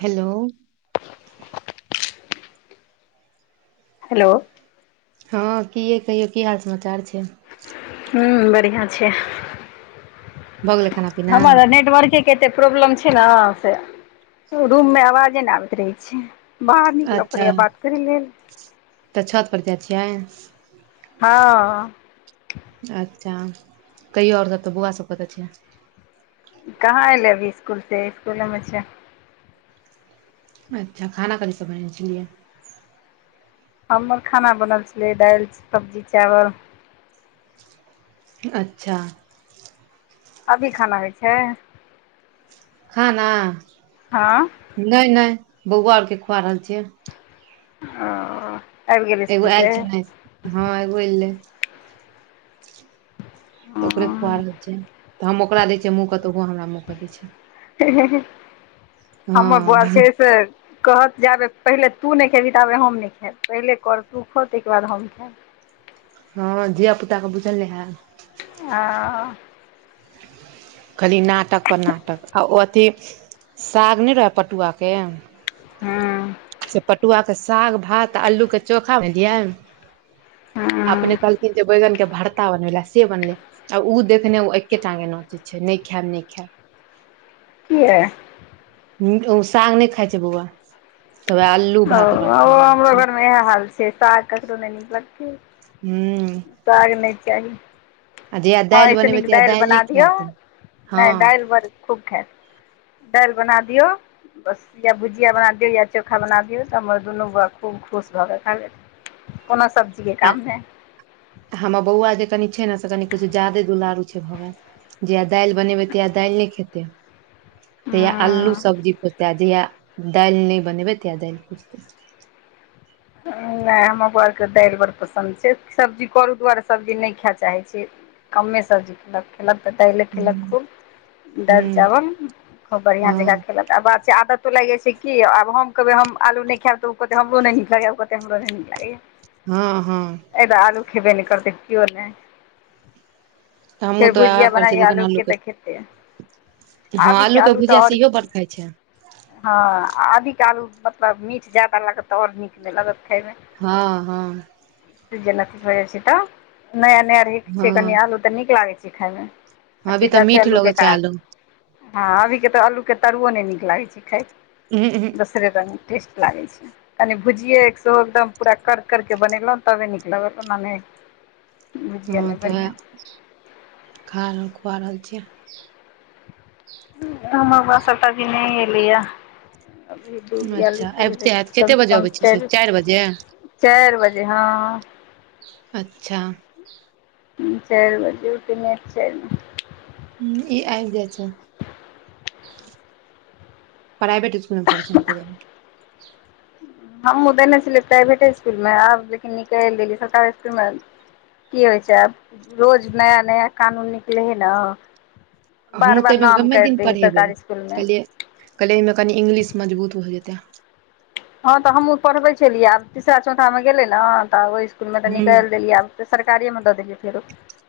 Hello. Hello. हँ कि यै कहियौ की हाल समाचार छै? हूँ बढ़िआ छै, भऽ गेलै खाना पीना हमर त नेटवर्क कते प्रॉब्लम छै न, से रूम मे आवाजे ने आबैत रहै छै। बाहर निकलऽ अच्छा पड़ैय बात करै लेल। तऽ छतपर जाइ छियै? हँ। अच्छा! कहियौ आओर सभ, तऽ बौआ सब कतऽ छै? कहाँ एलै अभी स्कूल से, स्कूल मे छै। अच्छा! खाना कथि सँ बनने छलियै? हमर खाना बनल छलै, दाईल, सब्जी, चावल। अच्छा! अभी खाना होइ छै? खाना। हँ। नय -नय बौआ आर के खुआ रहल छियै। अओ। एगो आयल छले, हँ एगो एलै। तऽ ओकरे खुआ रहल छियै, तऽ हम ओकरा दै छियै मुँहँ क तऽ, ओहो हमरा मुँह के दै छै। हमर बौआ हँ छै से कहत जाबे पहिले तू नहि खेबही, ताबे हम नहि खायब, पहिले कोर तू खो, ताहिके बाद हम खायब। हँ, धिया पुता क बुझल नै है। आउ। खली नाटक पर नाटक, आ ओ अथी साग नहि रेहत पटुआके। हूँ। से पटुआके साग -भात आल्लूके चोखा भेलिये। हँ अपने काहलखीन जे बैगन के भर पत्ता बनबेला से बनलै आ ऊ देखने ओ एके टागे नोचै छै नय खैब, नय खैब। [unintelligible] किए? निक ओ साग नय खाइ छै बौआ। तऽ वएह अल्लू ओ भात ओकरा ओ खुआ रहल हमरो छी घरमे इएह हाल छै, साग ककरो नए नीक लगतै। हू। साग नहि चाही। आ जहिया हँ, दालि एह सँ बनेबै नीक तहिया दाईल दालि नहि बना दियो, खायत हँ नय दाईल बड़ नीक खूब खेयत, दाईल बना दियौ, बस या भुजिया बना दियौ, या चोखा बना दियौ। दिओ तऽ हमर दुनू बौआ खूब खुश भऽकेऽ खा लैत, कोनो सब्जीऐ आ काम नहि। हमर बौआ जे कनि छै ने, से कनि कुछ जादे दुलारू छै भगैल। जेहिया दाईल बनेबै तहिया दाईल नहि खेते। तहिया आलू हँ सब्जी खेतै, जहिया दाईल नहि बनेबै तहिया दाईल खोजते। नए हमर बौवा आरके दाईल बड़ पसन्द छै, सब्जी करू दुआरे सब्जी नेय खायए चाहैत छै। कमे सब्जी खेलक। खेलक तऽ दाईले खेलक ह्म खूब, दाईल चावल खूब बढ़िआं जकाँ हँ खेलक। त बात छै आदतो लाईग जाइ छै की, आब हम कहबेै हम आलू नए खेयब, त ओ कहते हमरो नै नी त ओ कहते हमरो नै नीक लागेऐ। हँ- हँ। ए तऽ आलू खेबे नै करतै केओ नै। तऽ हमहूँ फेर तऽ उएह भुजिया करै छियै बनाइये लेकिन आलू के आलूके तऽ खेतेै। हँ आबी के आलूके आलू तऽ भुजिया आओर सेहो बड की खाइ छै हँ अभिके आलू, मतलब मीठ ज्यादा लागत तऽ आओर नीक नहि लागत खायमे। हँ हँ जेना [unintelligible] छै तऽ नया नया रे छै कनी हँ आलू तऽ नीक लागै छै खायमे अभी अथी तऽ त मीठ छैे आलू लगै छै बेकार। हँ अभीके तऽ अल्लूके तरुओ नहि नीक लागैत छै खाय। ह ह दोसरे रङ्ग टेस्ट लागै छै। बुझिये एक सो एकदम पूरा कर कर के बनेलो तबे नीक लगल, ओना नैय। हँ तऽ उएह खा रह, खुआ रहल छियै। हमर [unintelligible] ब सबटा की नहि एलैया अभी दू बयालीस, अच्छा तैयो त आबिते हैत कते कमसँ बजे कम अबै छियै से चाइरो चारि बजे चारि बजे। हँ अच्छा तीन चारि बजे, नेट चाईर म। ई आइब जाए छै। प्राइबेट इसकुमे पढ़े छै न तै दुआ हमहुँ देने छलियै प्राइभेटे इसकुलमे, आब लेकिन निकलि देलियै सरकारी इसकुलमे की होइ छै आब रोज नया नया कानून निकलै हे ने बार हमहूँ बार ताहिमे नाम कमे कैट दिन दै है पढ़ेबै सरकारी इसकुल मे। कहलियै कहलियै एहिमे कनि इंग्लिश मजबूत भऽ जेतै। हँ तऽ हमहूँ पढ़बैत छलियै, आब तीसरा चौथामे गेलै न, तऽ अब ओहि इसकुलमे तऽ निकालि हूं देलियै आब त सरकारिये मे द देलियै फेरो,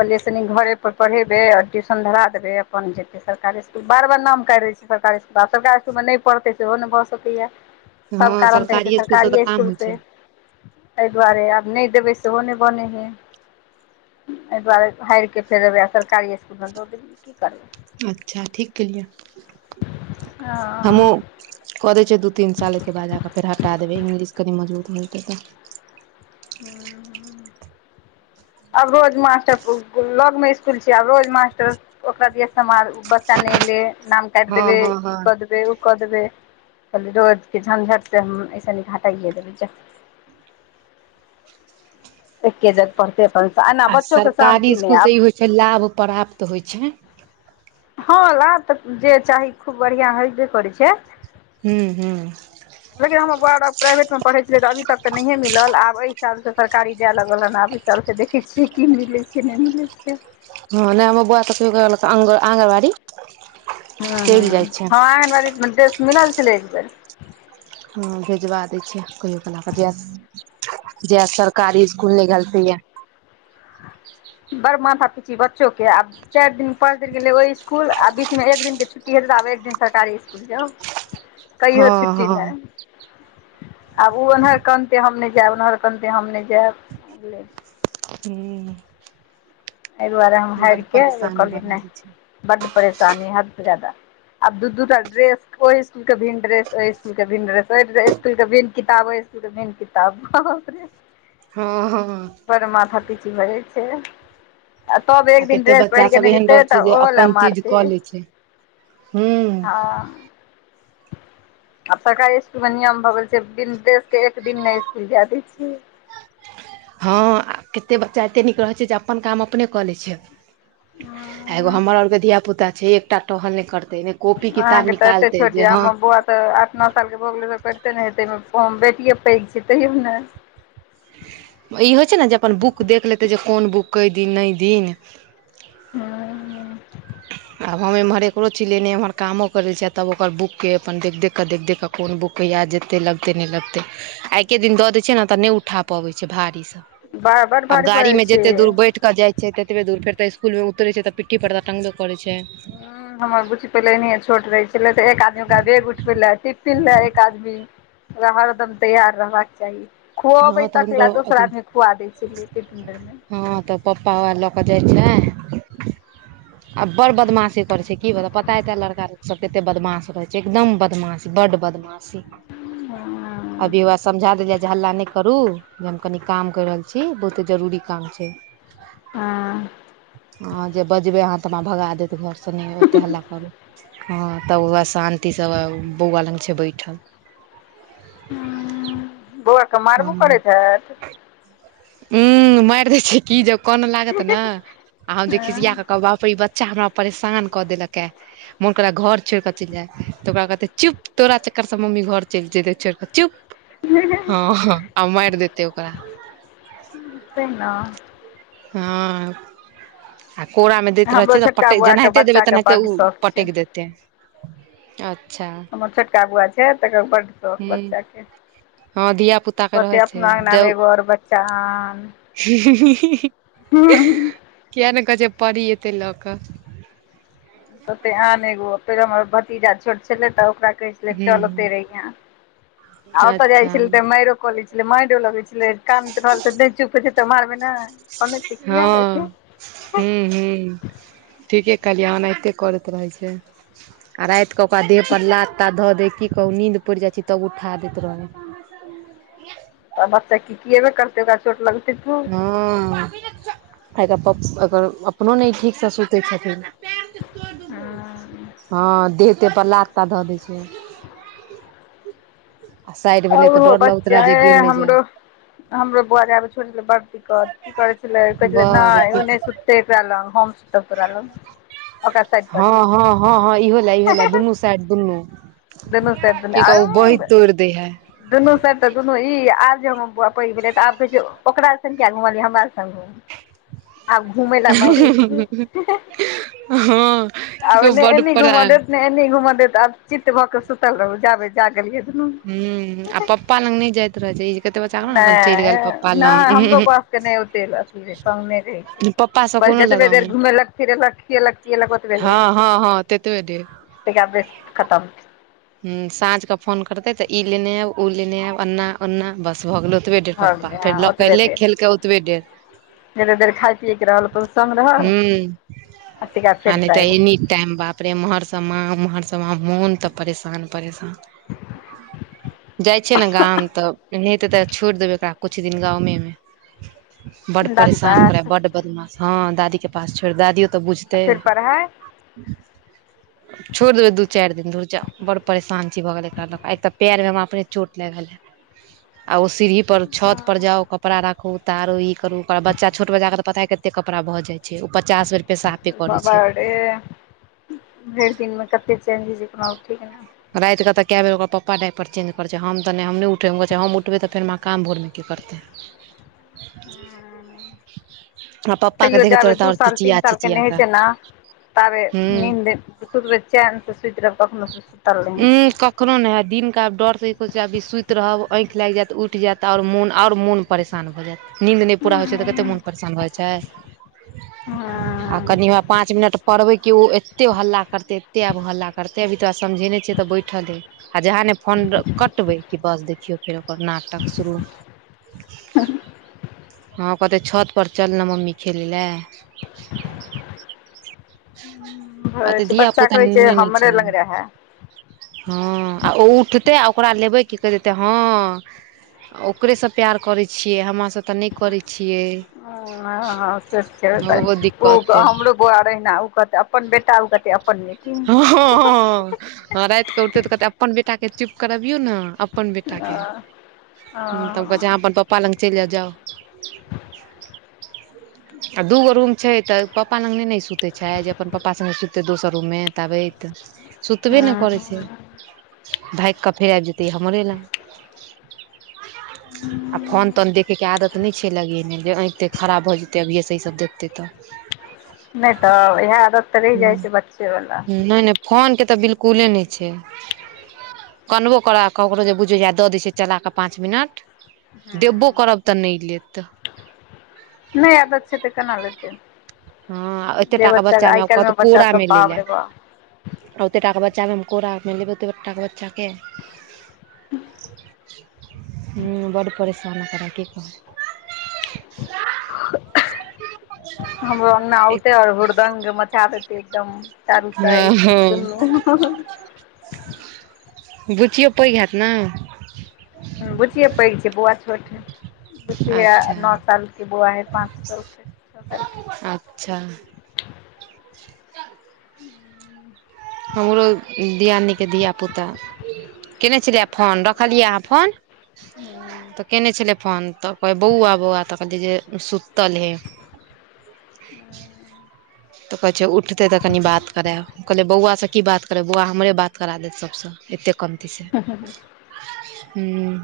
कहलिये अइ स निक घरे पर पढ़ेबे, और ट्यूशन धरा देबे अपन जेते। सरकारी इसकुल, बार बार नाम कैट दै छै सरकारी इसकुल में। आब सरकारी इसकुल में नई पढ़तै, सेहो नहि भऽ सकैए। सब हँ कारण तऽ हेतै सरकारिये स्कुल सब तऽ सरकारए काम इसकुल होइ छै से? एहि दुआरे, आब नहि देबै सेहो नहि बनेै हय। एहि दुआरे स हैर के फेरे एइ बेर सरकारिये इसकुलमे द देलियै, की करबै। अच्छा ठीक केलिए। हमो क दै छियै दू तीन साल के बाद जा कऽ फेर हटा देबै, इंग्लिश कनि मजबूत भ जेतै तऽ। हू आब रोज मास्टर बहु गुल, लग मे इसकुल छै, आब रोज मास्टर ओकर दिया समाद, उ बच्चा नहि एलै, नाम काटि हँ देबै, हँ हँ ई कऽ देबै, ऊ कऽ देबै, कहलियै रोज के झंझट से हम ऐस नीक हम हटाइये देबै जा। एके जत पढ़ते अपन स, एना आ बच्चोक के सरकारी सान्ति नहि स्कुल आब ई होइ से लाभ पराप्त होइ छैन। हँ ला तऽ जे चाही खूब बढ़िआँ हेबे करै छै हू हू लेकिन हमर बउआ आर प्राइवेटमे पढ़ै छलै तऽ अभी तक तऽ नहियए मिलल, आब एहि साल सँ सरकारी जाय लगल हन आब चल क देखै छियै की मिले छै नहि मिले छै। हँ नहि हमर बआ तऽ क कहियो गेल आंग आंगन बाड़ी हँ हँ, हँ आँगनबाड़ीमे ड्रेस मिलल छलै एक बेेर। हँ भेजबा दै छियै, कहियो क ल कऽ द जेया सरकारी स्कूल नै गेल तईया। बर माथा पीची बच्चो के आब चारि दिन पढ़ देल गेलै ओहि स्सकुल आ बीच मे एक दिन के छुट्टी हेत आ एक दिन सरकारी स्कुल जा हँ कहियो छुटी हँ नहि। आब ओ ओमहर कनते हम नहि जायब ओयहर कनिते हम नहि जायब हुं। एहि दुआरे हम हारि के कहलियै दै छै नहि बड परेशानी हद से जादा आब दू दूटा ड्रेस ओहि स्कुल के भिन्न ड्रेस ओहि स्कुल के भिन् ड्रेस स्कुल के भिन् किताब ओकर भिन किताब बाप रे हँ हँ। पर माथा-पीची भऽ जै छै। तब एक आ दिन केते ड्रेस पहिर बच्चा के सब नहि एहेन जेतै रहै तऽ छै जे ओहो लए अपन चीज मारतै कऽ लै छै। हूँ। हँ आब सरकारी स्कूल में नियम भऽ गेल छै बिन ड्रेस के एक दिन नै स्कूल जै दै छै। हँ आ केते बच्चा एते नीक रहै छै जे अपन काम अपने कऽ लै छै। एगो हमर और के धियापुता छै एकटा टहल नै करतै। अहाँके तऽ एते छोट या हमर बौआ तऽ आठ नऽ साल के भऽ गेलै तऽ पैढ़ते नै हेतै ओइमे बेटिए पैघ छै तैयो नै ई होइ छै न जे अपन बुक देख लेतै जे कोन बुक अय दिन नै दिन हँ-हँ। आब हम एमहर एकरो चीलेने इम्हर कामो करै छियै तब ओकर बुक के अपन देख-देख कऽ देख-देख कऽ कोन बुक कहिया जेतै लगतै नै लगतै आइके दिन दऽ दै छियै न तऽ नै उठा पबै छै भारी स बड़ बड आब भारी गाड़ी पड़ै में छै। जेतै दूर बैठ कऽ जै छै तेतबे दूर फेर तऽ इस्कूल उतरै छैऽ तऽ पिट्टी पर तऽ टंगबो करै छै। हं। हमर बुच्ची पहिले एनैहें छोट रहै छलै तऽ एक आदमी ओकर बेग उठबै लै टिप्पिन लै एक आदमी ओकरा हरदम तैयार रहबाक चाही। खुअबै हँ तऽ तक हुनकर लए दोसर अथी आदमी खुआ दै छेलियै टिप्पिन बेर में हँ तऽ पप्पा आर लऽ कऽ जाइ छै आब बड़ बदमाशी करै छै कि बताऊ पता ऐ तैंय लड़का सब केते बदमास रहै छै एकदम बदमास बड बदमास। सी अभी हौआ समझा देलियै जे हल्ला नै करू जे हम कनि काम कै रहल छी बहुते जरूरी काम छै हाँ। हँ जे बजबै अहाँ तऽ हमरा भगा देत घरसँ नै ओते हल्ला करू हँ। तब हौआ शान्तिसँ ब-ब बौआ लग छै बैठल। हं, बौआ के मारबो करैत हैत। उम्म माइर दै छै की, जब कानऽ लागत ने आ हम जे खिसिया कऽ कहबै बा प रे ई बच्चा हमरा परेशान कऽ देलके मोन करैया घर छोइड़ कऽ चइल जाइ तऽ ओकरा कहतै चुप, तोरा चकर सँ मम्मी घर चइल जेतै छोइड़ कऽ चुप। हँ ह आर मैर देतै ओकरा। तै नऽ। हँ। आ कोरा में दैत रहै हमरो छियै तऽ छोटका पटैक, बौआके जेनाहिते देबै बच्चाके तनाहिते बड्ड उ शौक छै पटैक देतै। अच्छा हमर छोटका बौआ छै तकरा बड शौक छै हूँ बच्चा के हँ धिया पुता के रहै कहतै छै अपना अंगना में जब एगो और बच्चा आन [unintelligible] कहतै किया नै कहै छै परी एतै लऽ कऽ। कहतै आन एगो, फेर हमर भतीजा छोट छेलै तऽ ओकरा कहै छेलै, हूँ चल ओतई हूँ रहियैं, आ ओतऽ जाइ अच्छा छेलै तऽ मैरो कऽ लै छेलै, मैरो लगै छै। छेलै कानेतऽ रहल तऽ नै चुप होय छै तऽ मारबै नै, कनै छै किया एत्ते? हूँ-हूँ ठीके कहलियै, एनाहिते करैत रहै छै। आ राइत कऽ ओकरा देह पर लात-तात धऽ दै, की कहू नीन्द पइड़ जाइ छै तब उठा दैत रहैए हैँ। तऽ बच्चा कीकएबे करतै ओकरा चोट लगतै त। हूँ। आ एकर पप्स, एकर अपनो नै ई ठीकसँ सुतै छथिन। हँ हँ देह-तेह पर लात-तात धऽ दै छै। साइड आ भेलै तऽ उहो डर लगैत रहै बच्चा जे गिर ऐ नहि जाय हमरो हमरो बौआ जाबे छोट छलै बड़ दिक्कत, की करै छलै, कहै छलै नहि बड़ ओ नहि सुत तै एकरा लग, हम सुतब तोरा लग। ओकरा साइड कऽ दही हँ- हँ- हँ -हँ इहो लए, इहो लए, दुनू साइड दुनू। दुनू साइड दुनू की कहू आ बहि तोड़ि दै है। दुनू साइड तऽ दुनू ई, आब जे हमर बौआ पैघ भेलै तऽ आब कहै छै ओकरा दिसन किया घुमलियै हमरा दिसन घुम। [unintelligible] आब घुमै लए मारै होइ छै, हँ की आब कहू एने बड एनी परा घुमा देत नहि घुमऽ देत आब चित भऽ क सुतल रहू, जाबे जागलयै दुनू। हूँ, आ पप्पा लंग नहि जायत छै ई। कते बच्चा के ने अपन चलि नहि गेल पप्पा -नहि हमरो लग बस के नहि ओते अथी तहने रहै छै। पप्पा से बस कोनो जतबे लगाव देर नहि घुमेलक, फिरेलक, खियेलक, पियेलक, ओतबे देर। हँ हँ हँ ततबे देर तहिया अपने [unintelligible] खतम हुँ, साँझ कऽ फोन करतै तऽ ई लेने आयब, ओ लेने आयब, अन्ना ओन्ना, बस भऽ गेलै ओतबे देर भऽ पप्पा, गेलै हँ फेर लऽ ओतबे एले देर खेलकै ओतबे देर। जते देर खाय पियए के रहल, ओते संग रहल। हू। तहिया आ फेर नहि तऽ साइड एनी टाइम बापरे, एम्हरसँ माँ। ओम्हरसँ माँ मोन तऽ परेशान -परेशान। [unintelligible] जाइ छियै ने गाम तऽ नइ हेतै तऽ छोड़ि देबै एकरा कुछ दिन गामेमे। बड दादी परेशान करे ह, पास बड आ बदमाश, हँ दादी के पास छोड़ दादियो तऽ बुझ तै, फेर पढ़ाइ छोड़ि देबै दू चारि दिन धूर जाउ! बड़ परेशान छी भऽ गेल छी हम एकरा ल क, आइ तऽ पैरमे हमरा अपने चोट लागि गेऽल हे। [inaudible] आ ओ सीढ़ी पर छतपर जाउ, कपड़ा राखू, उतारू, ई करू, ओ करू, बच्चा छोट बच्चाके तऽ पता कते कपड़ा भऽ जाइ छै, ओ पचास बेर पेशाबे करै बबा छै डे, भरि दिनमे कते चेंजी जेका उठइयै। रातिकेँ त कए बेर ओकर पप्पा डाइपर चेंज करै छै, हम तऽ नहि हम नहि उठैमे, कहै छै हम उठबै तऽ फेर हमाँ काम भोरमे के करतै। हँ। आ पप्पा के तैयो देखैत जाबे रहतै दू आओर साल, तीन चिचिया साल के चिचिया नहे होइ कऽ छै ने, ताबे हूँ नीन्द सुतबै चैनसँ सुति रहब, कखनो सुतल नहि होइ उं छै। कखनो नहि होय, दिनक आब डरसँ एको छै आबी सुति रहब, आँखि लागि जायत, उठि जात, आओर मो आओर मोन परेशान भऽ जैत। नींन्द नहि पूरा होइ छै, तऽ कते मोन परेशान भऽ जाइ छै। आ कनि होइ होवए पांच मिनट परबै, कि ओ एते हल्ला करते एते आब ओ हल्ला तते भी तोरा समझेने छियै तऽ बैठले हे। आ जहाँ ने फोन कटबै, कि बस देखियौ फेर ओकर नाटक शुरू। ह [inaudible] हँ कहतै छत पर चल ने मम्मी खेलै लए। अतऽ छै धिया बच्चा पुता कहै छै नै ने हमरे छै। लग रहै हँ आ ओ उठतै आ ओकरा लेबै की कहि देतै हँ। ओकरेसँ प्यार करै छियै हमरा सँ तऽ नहि करै छियै। ह- ह से तऽ छेबे करै, ओहो ओ दिक्कत अइ हमरो बौआ रहै अहिना ओ कहतै अपन बे टा ओ कहतै अपन बेटी। हँ हँ हँ राति कऽ उठते तऽ कहते अपन बेटाके चुप करबियौ ने। अपन बेटाके तब कहै छीयै, तब कहै छीयै अहाँ अपन पप्पा लग चलि जाउ- जाउ। आ दूगो रूम छै तऽ पापा लग नहि ने ई सु तै छैइ जे अपन प पप्पा संगे सुते दोसर रूम मे ताबैत सुतबे ने करे छै भागि क फेर आबि जेते हमरे लंग और फोन तोन देख। के आदत नहि छै, लगेनेइ जे अंख- तैंख खराब भऽ जेतै अभिएसे ई सभ देखतै तऽ। नहि तऽ इएह आदत तऽ रहि जाइ छै, बच्चे वला नहि नहि फोन के तऽ बिल्कुले नहि छै। कनबो करा ककरो जे बुझै ह दऽ दैय छियै चला कऽ पाँच मिनट। देबो करब तऽ नहि लेत। नै आदत छै, तऽ कना लेते। हाॅं एतेटाके बच्चा में काल्हिमे कहत बच्चा सब कोड़ामे लै बाप ले। रे बाप ओतेटाके बच्चाके हम कोड़ा मे लेबै ओतेकटाके बच्चाके। हूॅं, बड़ परेशान करा की कहू। हमरो अंगना औते और हुर्द्ंग मचा देते एकदम। चारू साइड दुनू। बुचियो पैघ हैत ने। हाॅं बुचिए पैघ छै, बौआ छोठ है। बुचि है अच्छा नौ के साल के बौआ है, पाँच साल के छओ सालके। अच्छा! ह हमरो दियादनीके धियापुता केयने छलियै, फोन रखलियै अहाँ फोन। हूँ तऽ केने छलै फोन तऽ कह बौआ-बौआ तऽ कहलिये जे सुतल हे। तऽ कहै छै उठतै तऽ कनि बात करायब, कहलिये बौआसे की बात करब, बौआ हमरे बात करा देत सभसे। एतेक कनति से, हूॅं।